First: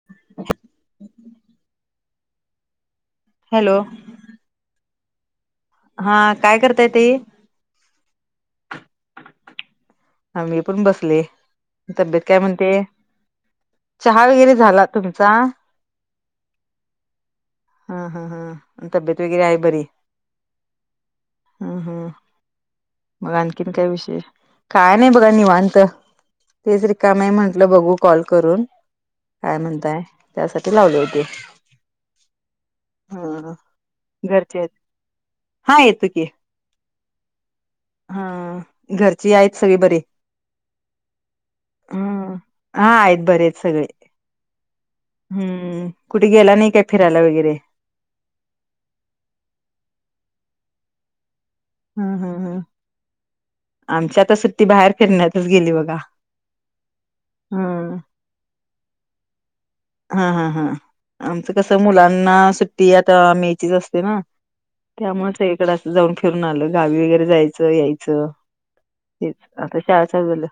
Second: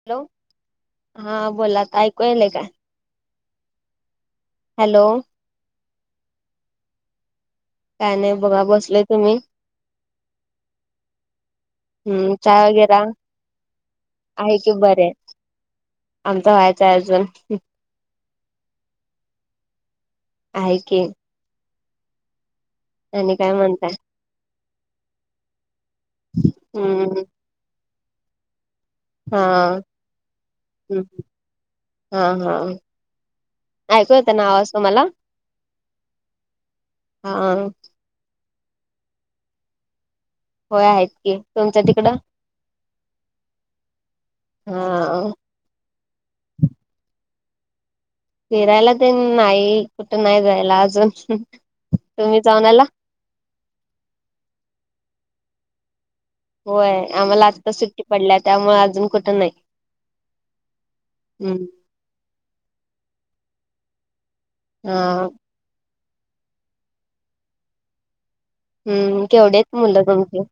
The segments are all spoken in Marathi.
हॅलो हा बोलात ऐकूयलय का? हॅलो. हॅलो. हा काय करताय त काय नाही बघा बसलेय तु म्ही आ्ी पण बसले तब्येत हम्म काय चहा म्हणते. वगैरे चहा वगैरे आहे की झाला बरे तुमचा? आमचा व्हायचंय अर्जून हा हा हां तब्येत वगैरे आहे बरी. आहे की हम् हम मग आणि आणखीन काय म्हणताय विषय काय नाही बघा निवांत तेच रिकाम हम्म म्हंटलं बघू कॉल करून हा काय म्हणताय त्यासाठी लावले हम्म होते. हा हा ह ऐकू येतोय ना घरचे आवाज आहेत तुम्हाला हा येतो की हा अ. हा घरची आहेत सगळी बरी व्हय आहेत की, तुमच्या ह तिकडं हा आहेत बरे आहेत सगळे हा हम्म, कुठे गेला नाही काय? फिर ता वगेरे फिरायला तेन नाही कुठं नाही जायला अजून? हा हा तुम्ही हा जाऊन आला आमच्या आता सुट्टी बाहेर फिरण्यातच गेली बघा. होय आम्हाला आता हम्म सुट्टी पडल्या त्यामुळे, अजून कुठं नाही? हा हा हा आमचं हम्म कसं मुलांना सुट्टी आता मेचीच असते ना. हा त्यामुळंच सगळी इकड असं जाऊन फिरून आलं, गावी वगैरे जायचं यायचं. हम्म हेच केवढे आहेत आता मुलं शाळा चालू तुमची झालं.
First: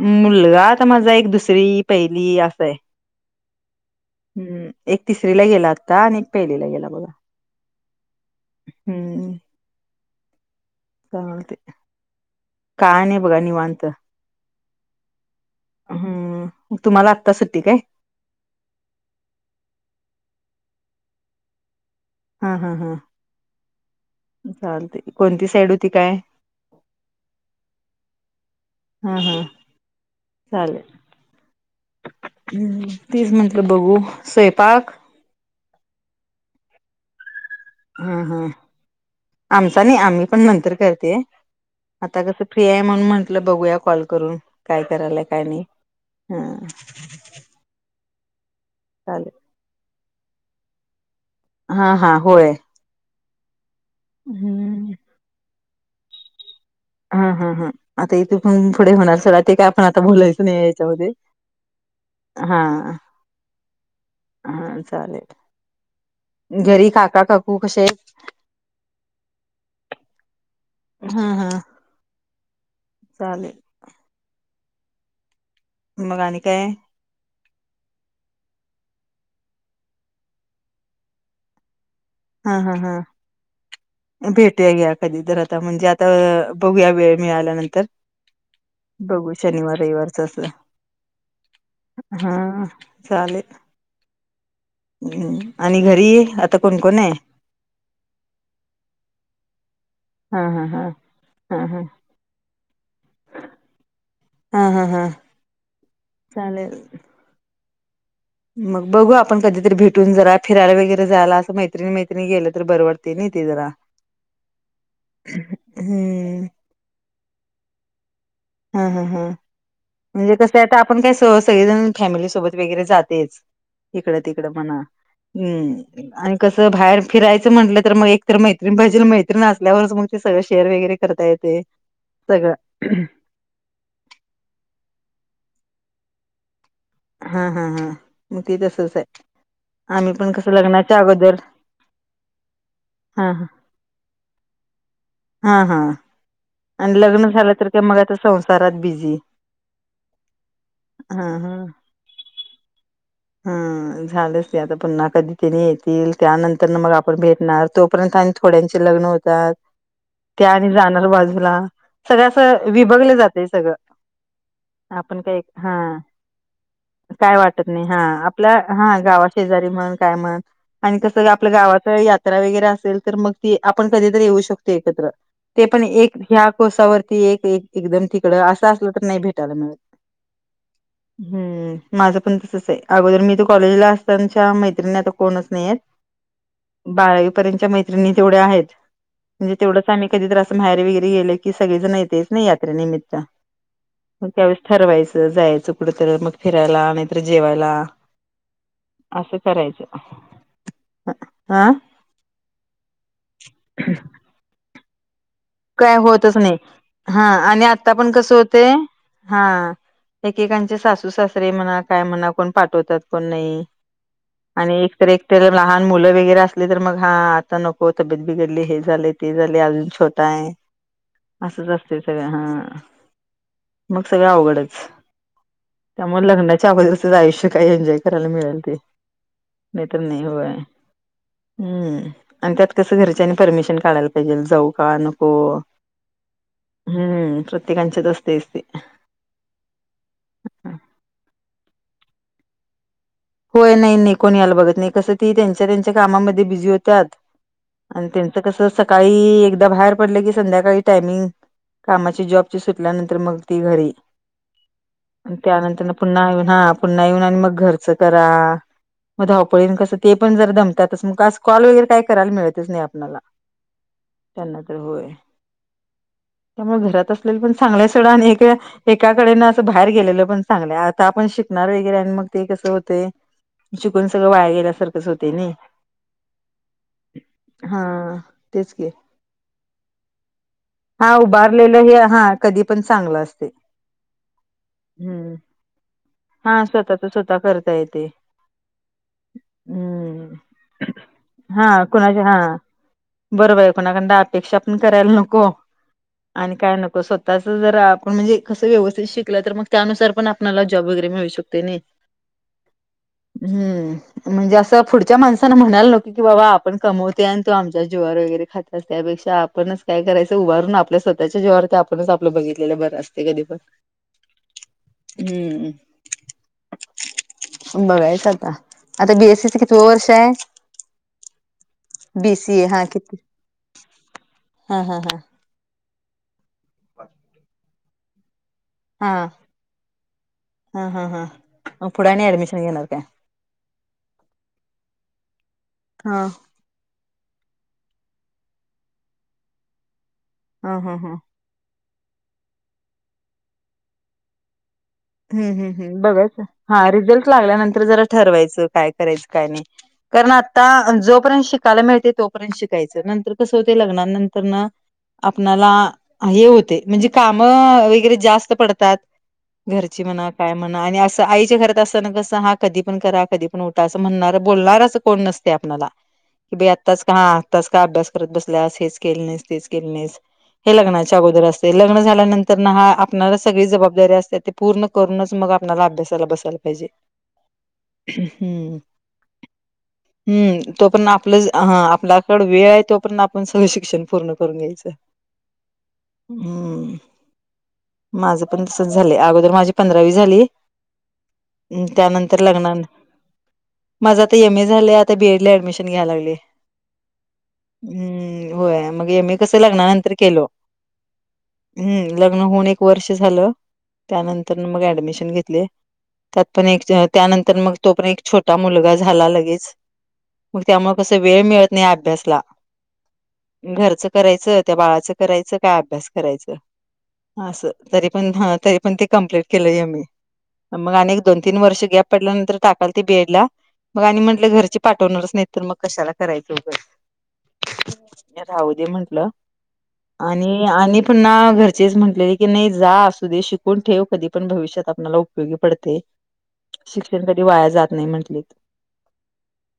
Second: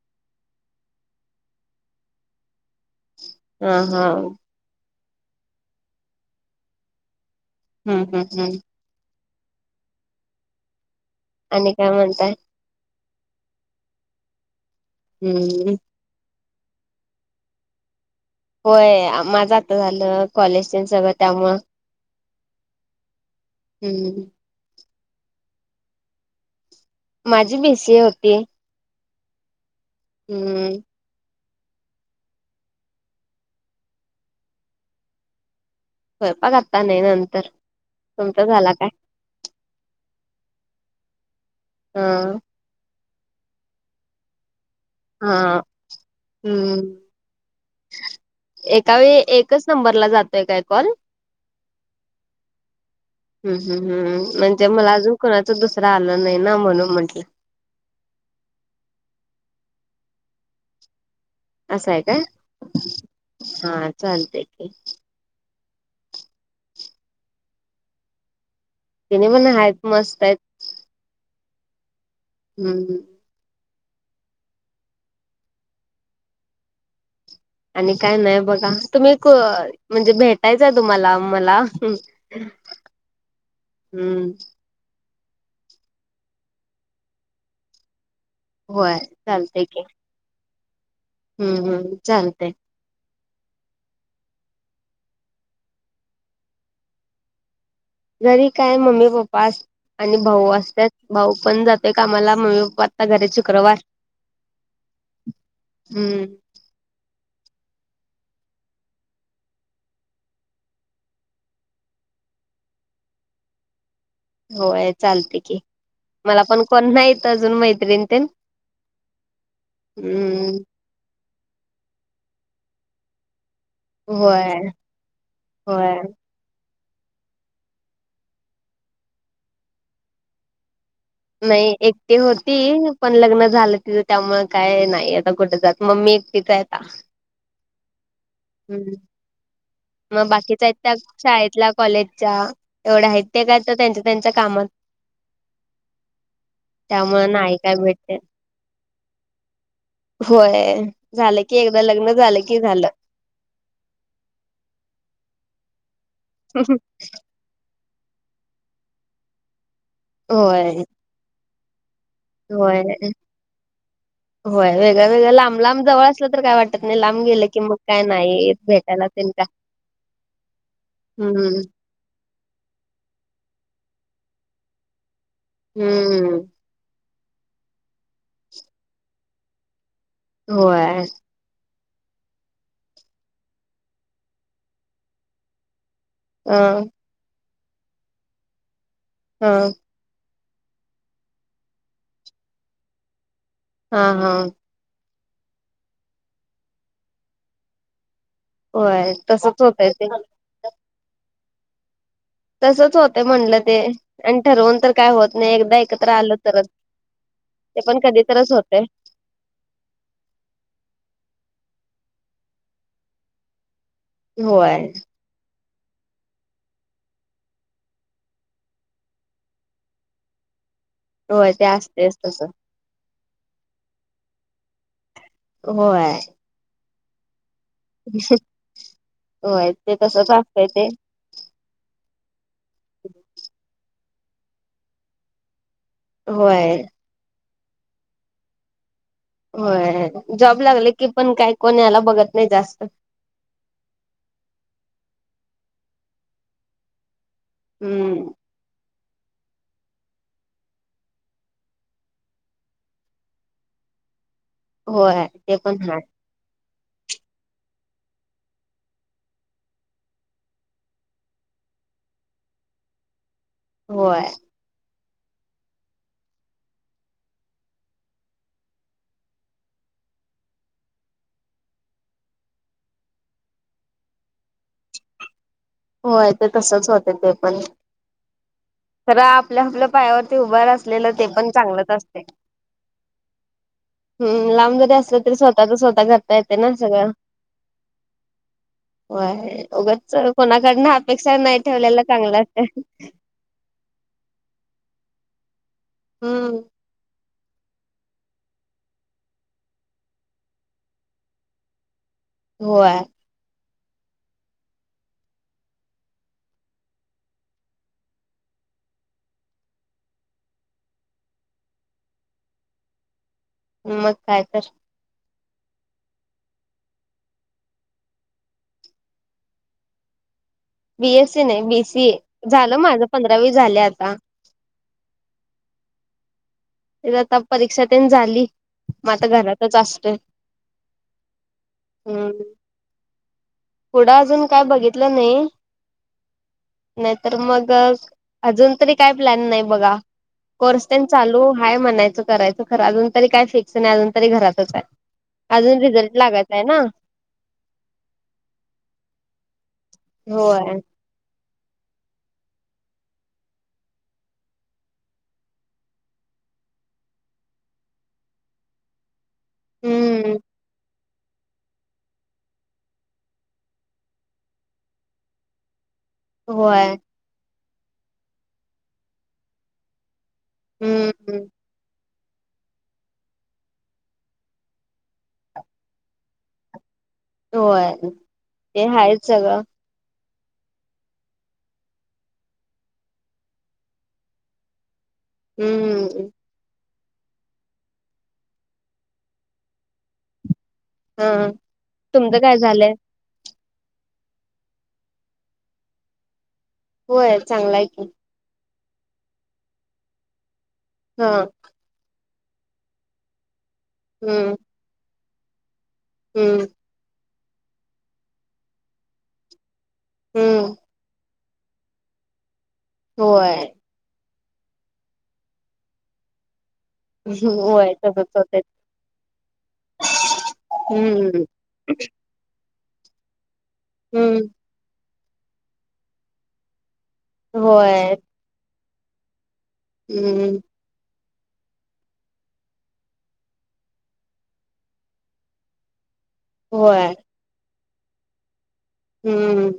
मुलगा आता माझा एक दुसरी पहिली असं हाय. हा हा. एक तिसरीला गेला आता आणि एक पहिलीला गेला बघा. हम् हम् हम्. हम्म. ते आणि काय म्हणताय काय नाही बघा निवांत. हम्म. हम्म तुम्हाला आत्ता सुट्टी काय? होय माझं आता झालं कॉलेज तेन सगळ त्यामुळं हा हा हा. हम्म. चालतय, कोणती साईड होती काय? माझी बी सी ए होती. हा हा हम्म चालेल. हम् तेच म्हटलं बघू स्वयपाक सैपाक आता नाही नंतर हा हा तुमचा झाला काय आमचा नाही, आम्ही पण नंतर करते. आता हा कसं फ्री आहे, म्हणून म्हंटलं बघूया कॉल करून. काय करायलाय काय हा नाही? हा. हम्म एका वेळी चालेल एकच नंबरला जातोय काय कॉल? हा हा होय. हम् हम् हम् म्हणजे मला अजून कोणाचा दुसरा आला नाही ना, म्हणून म्हंटलं हा हा ह आता इथ पण पुढे होणार सोडा, ते काय आपण आता बोलायचं नाही याच्यामध्ये असं हाय काय हा चालतय की, हा चालेल घरी काका काकू कसे आहेत. तिने पण हाएत मस्त आहेत. हा हा. हू हू. चालेल. मग आणी काय? आणि काय नाही बघा, तुम्ही म्हणजे भेटायचय तुम्हाला मला हा हा हा. हम्म भेट. टुया घ्या कधी तर, आता म्हणजे आता आ बघूया वेळ मिळाल्यानंतर होय बघू चालतय शनिवार की रविवारच अस हम्म हम्म हा चालतय आ. चालेल. हम् आणि घरी आता कोणकोण हाय? घरी काय मम्मी पप्पा आस आणि हा भाऊ हा हा असत्यात भाऊ हा पण हा जातोय कामाला, मम्मी पप्पा आता घरी आहेत आज शुक्रवार हा हा हा हम्म आणिले. मग बघू आपण कधीतरी भेटून जरा फिरायला वगैरे जायला असं मैत्रिणी मैत्रणी गेलं तर बरवडते नाही ते जरा. होय चालते की मला हम्म पण कोण्हा येतं अजून मैत्रिण ते हा हा हा म्हणजे कसं आहेता आपण काय स सगळेजण फॅमिली सोबत वगैरे जातेच. इकडं तिकडं होय मणा होय हम् आणि कसं बाहेर फिरायचं म्हटलं तर मग एक तर मैत्रीण पाहिजे मैत्रीण असल्यावरच मग ते सगं शेअर वगैरे करता येते नाही एकटी सगळं होती पण लग्न झालं ति त्यामुळे काय नाही आता कुठे जात मम्मी एक तिथ आहेता. हा हा हा मोती तर सस आहे. आम्ही मग पण कसं बाकीचा आहेत त्या लग्नाच्या अगोदर शाळेतल्या कॉलेजच्या एवढ्या आहेत हा त्या हा का त्यां त्यांच्या कामात हा हां आणि त्यामुळे लग्न झालं नाही तर काय का मग भेटते आता संसारात बिझी होय हा झालं की हा एकदा लग्न झालं की झालं. हम्म झालंच नाही आता पुन्हा कधी त्यांनी येतील त्यानंतर ना मग आपण भेट तोपर्यंत आणि थोड्यांचे लग्न होतात त्या आणि होय जाणार बाजूला सगळं असं होय विभगलं जाते सगळं होय वेगळ्या आपण वेळ्या काही लांब हा लांब जवळ असलं तर काय वाटत नाही लांब काय गेलं की वाटत मग नाही हा काय नाही येत आपल्या हा भेटायला गाव तेन काय शेजारी म्हण काय म्हण कस आपल्या हम्म गा ्रा वगे असेल तर मग त आपण कधी येऊ शकतो एकत्र ते पण एक हम्म कोसावरती एक एकदम तिकडं असं असलं तर नाही भेटायला मिळत. होय हम्म माझं पण तसच आहे. अगोदर मी तू कॉलेजला असतानाच्या मैत्रिणी आता कोणच नाहीेत. ह बाळावीपर्यंतच्या मैत्रिणी तेवढ्या आहेत म्हणजे ह तेवढ आम्ही कधीतर असं माहेरी वगैरे गेले की सगळे जण येतच नाही यात्रेनिमित्त हा हा ठरवायचं जायचं कुठ तर मग फिरायला नाहीतर जेवायला. होय असं तसच करायचं होतय ते हं तसच होते म्हणलं ते आणि ठरवून तर काय होत नाही एकदा काय एकत्र आलं होतच नाही. तरच हा आणि ते आता पण कसं कधीतच होतंय होते. हा एकेकांचे सासू सासरे म्हणा काय म्हणा कोण पाठवतात कोण नाही. आणि होय एकत एक त्या लहान मुलं वगैरे असले तर मग हा आता नको तब्येत बिघडली हे झाले ते झाले अजून य होय ते असंच असते असतेच सगळं तस हा मग सगळं अवघडच होय त्यामुळे लग्नाच्या आवज अस जाय शकत. काही एन्जॉय करायला मिळेल ते होय नाही ते तरर नाही तसच हय. असतंय ते हम्म आणि त्यात कसं घरच्यानी परमिशन काढायला पाहिजे जाऊ का नको. होय हम्म कृत कंचे दोस्त सते. होय जॉब लागले की पण काय कोणी याला बघत नाही जास्त होय नाही नाही कोणी यायला बघत नाही कसं ती त्यांच्या त्यांच्या कामामध्ये बिझी होत्या. आणि हम्म. त्यांचं कस सकाळी एकदा बाहेर पडलं की संध्याकाळी टायमिंग कामाची जॉबची सुटल्यानंतर मग ती घरी होय ते पण त्यानंतर हाय पुन्हा येऊन हा पुन्हा येऊन आणि मग घरचं करा. मग धावपळीन कसं ते पण जर दमतातच मग कॉल वगैरे काय करायला मिळतच नाही आपल्याला होय होय त्यामुळे घरात असले पण चांगल्या सड आणि्या एकाकडे ना असं बाहेर गेलेलं पण चांगलंय आता आपण शिकणार वगैरे आणि मग ते कसं. ते शिकून सगळं वाया गेल्यासारखंच होते ना ते होय ते तसच होते ते पण हा तेच की रे आपल आपल हा उभारलेलं हे हा कधी पण चांगलं असतंय हम् लांब जरी असलं हम्म तरी स्वतःच स्वतः घरता येते हा ना स्वतःच सगळं स्वतः करता येतंय होय उघच स कोणाकडन अपेक्षा नाही हम्म ठेवलेला चांगलंच बरं बा ऐकोणाकड अपेक्षा पण करायला नको आणि हम्म. काय नको स्वः तस जर आपण म्हणजे कसं व्यवस्थित शिकलं तर मग त्यानुसार पण आपल्याला जॉब वगैरे मिळू शकते नय होय हम्म म्हणजे असं पुढच्या माणसांना म्हणायला नको की बाबा आपण कमवते आणि तो आमच्या ज्ववर वगैरे खातो त्यापेक्षा आपणच काय करायचं उभारून आपल्या स्वतःच्या जेवावर ते आपणच आपलं बघितलेलं बरं असते कधी पण मग काय तर हम्म बघायचं आता आता बीएससीच किती वर्ष हाये बीएससी नाही बीसी ए झालं हा माझं किती पंधरावी झालं आता हा हा हा रता परीक्षा तीन झाली मग हा आता घरातच असत हम्म नय येनार काय पुढं अजून काय बघितलं नाही हा नाहीतर मग अजून तरी काय प्लॅन नाही बघा हा कोर्स हा ट हा चालू आहेय म्हणायचं करायचं खर अजून तरी काय फिक्स नाही अजून तरी घरातच हाय ह् ह् ह बघच हा रिझल्ट लागल्यानंतर जरा ठरवायचं काय करायचं काय नाही कारण होय आता जोपर्यंत शिकायला मिळते तोपर्यंत शिकायचं नंतर कसं होते लग्ना नंतर ना आपणाला हाय होते म्हणजे काम वगैरे जास्त पडतात घरची म्हणा हम्म काय म्हणा आणि अस आईच्या घरात असतना कसं हा कधी पण करा कधी पण उठा असं म्हणणार बोलणारच कोण नसते आपल्याला दे होय आत्ताच का आत्ताच का अभ्यास करत बसल्यास हेच केलं नाहीस तेच केलं नाहीस हे लग्नाच्या हम्म अगोदर असते लग्न झाल्यानंतर हा आप सगळी जबाबदारी असते पूर्ण करूनच मग आपला अभ्यासाला बसायला पाहिजे होय हम्म ते हायच सगळं हम् तोपर्यंत आपलं आपल्याकड वेळ आहे तोपर्यंत आपण सगळं शिक्षण पूर्ण करून घ्यायचं आवाज ऐकू येत नाही हम्मम्म् हम्म माझ पण तसच झालं अगोदर माझी पंधरावी झाली हा तुमचं त्यानंतर काय लग्नान झालंय माझा आता एम ए झालं आता बीएड ला ऍडमिशन घ्याय लागले होय चांगला आहे की हम्म होय मग मी कसं लग्नानंतर केल हा हम्म लग्न होऊन एक वर्ष झालं हम्म त्यानंतर मग ऍडमिशन घेतले त्यात हम्म पण त्यानंतर मग तो पण एक छोटा मुलगा झाला लगेच मग हम्म त्यामुळे कस वेळ मिळत नाही अभ्यासला होय घरचं करायचं त्या बाळाच करायचं काय अभ्यास करायचं अस होय तरी तसच पण ह होतंय त ते कंप्लीलेट केलं मी मग अनेक दोन हम्म तीन वर्ष गॅप पडल्यानंतर टाकाल त बीएड ला मग आणि हम्म म्हंटलं घरची पाठवणारच नाही तर मग कशाला करायचं उगस होय राह दे म्हंटलं हम्म आणि आणि पुन्हा घरचेच म्हंटलेले की नाही जा असू दे शिक कोण ठेव कधी पण भविष्यात आपला उपयोगी पडते होय शिक्षण कधी वाया जात नाही म्हंटलेत हम्म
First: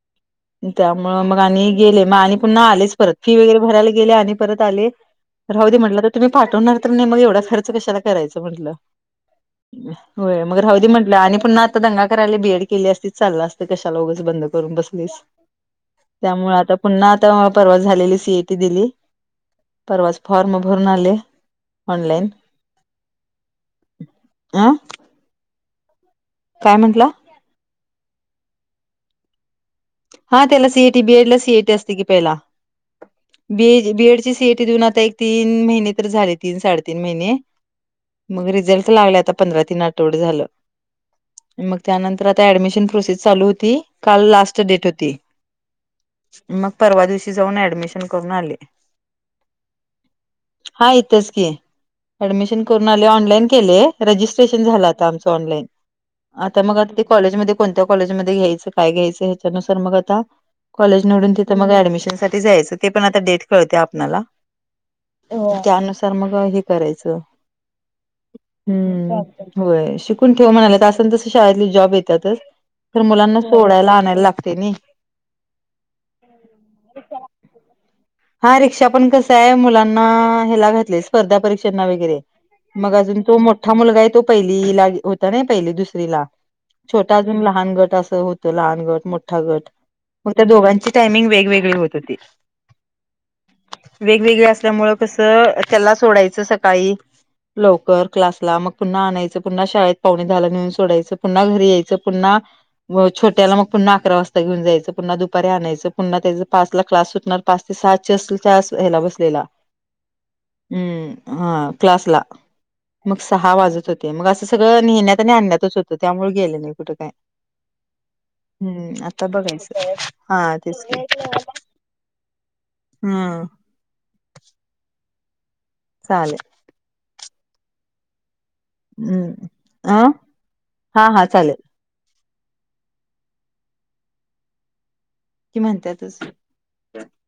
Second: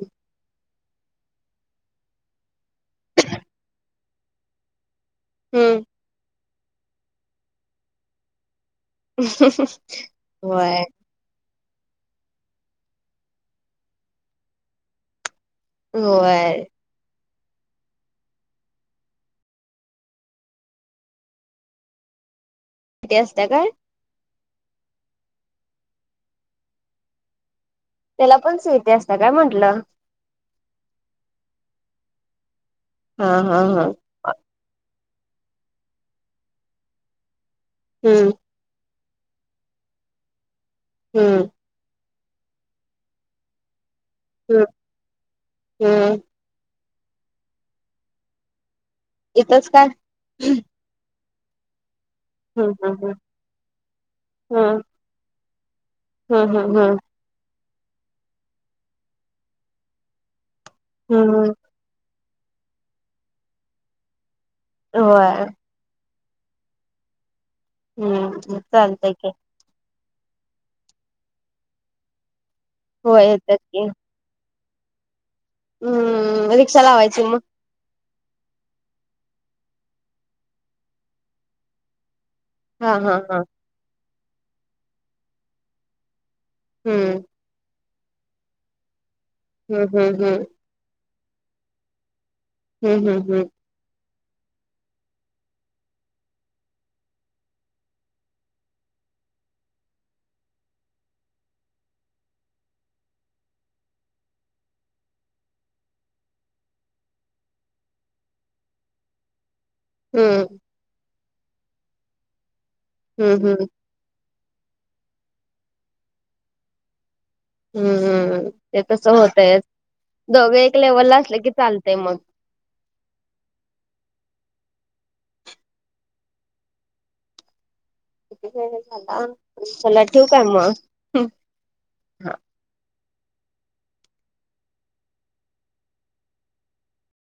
त्यामु मग आणि गेले मग आणि पुन्हा आलेच परत फी वगैरे भरायला गेले आणि परत आले राह दे हम्म म्हटलं तर तुम्ही पाठवणार तर नाही मग एवढा खर्च कशाला करायचं म्हटलं ह होय मग हौदी म्हटलं आणि पण ना आता दंगा करायला बीएड केली असतीच चाललं असतं कशा लोगच बंद करून बसलीस त्यामुळे होय आता पुन्हा आता परवा झालेली सीएटी दिली परवाच फॉर्म भरून आले ऑनलाईन किथे असत काय आं काय म्हटलं त्याला पण सहती असत काय म्हंटलं हा त्याला सीएटी बीएड ला सीएटी असते की पहिला हा हा हा बी बीएड ची सीएटी देऊन आता एक तीन महिने तर झाले तीन साडेतीन महिने हम्म म रिझल्ट लागले आता पंधरा तीन आठवड झालं हम्म मग त्यानंतर आता ऍडमिशन प्रोसेस चालू होती काल लास्ट हम्म डेट होती हम्म मग परवा दिवशी जाऊन ऍडमिशन करून आले इथच काय हा इथंच की ऍडमिशन हम्म करून आले हम्म ऑनलाईन केले रजिस्ट्रेशन हम्म झालं आता आमचं ऑनलाइन हम्म आता मग हम्म हम्म आता कॉलेज म कोणत्या कॉलेज म घ्यायचं काय घ्यायचं ह्याच्यानुसार मग आता कॉलेज निवून हम्म तिथं मग ऍडमिशन साठी जायचं ते पण आता डेट कळवते आपल्याला होय त्यानुसार मग हे करायचं हम्म चालतय हम्म की होय शिकून ठेव म्हणाले असन त शाळेतली जॉब येतातच तर होय मुलांना येतात की सोडायला आणायला लागत तेनी हम्म रिक्षा लावायची मग हा रिक्षा पण कस आहे मुलांना ह्याला घातले स्पर्धा परीक्षांना वगैरे मग हा हा अजून तो हा मोठा मुलगा आहे तो पहिलीला होता ना पहिली दुसरीला छोटा हम्म अजून लहान गट असं होत लहान गट मोठा गट हम्म हम्म मग त्या दोघांची टायमिंग वेगवेगळी होत होती हम्म हम् हम् वेगवेगळे असल्यामुं कसं त्याला सोडायचं सकाळी लवकर क्लासला मग पुन्हा आणायचं पुन्हा शाळेत पाहुणे झाला नेऊन सोडायचं पुन्हा घरी यायचं पुन्हा छोट्याला मग पुन्हा अकरा वाजता घेऊन जायचं पुन्हा दुपारी आणायचं पुन्हा त्याच पाच ला क्लास सुटणार पाच ते सात अस ह्याला बसलेला हम्म हम् हा क्लासला मग हम्म सहा हम्म वाजत होते ते मग असं सगळं नेहण्यात आणि आणण्यातच होतं त्यामुळे गेलं नाही कुठं काय हम्म हम्म ते हम्म तसं आता होतय बघायच हा दोघे एक तेच काय लेवलला असले की चालतय मग हा चालेल वेळ झाला हम्म चला अं ठेवू काय मग. हा हा चालेल कि म्हणतातस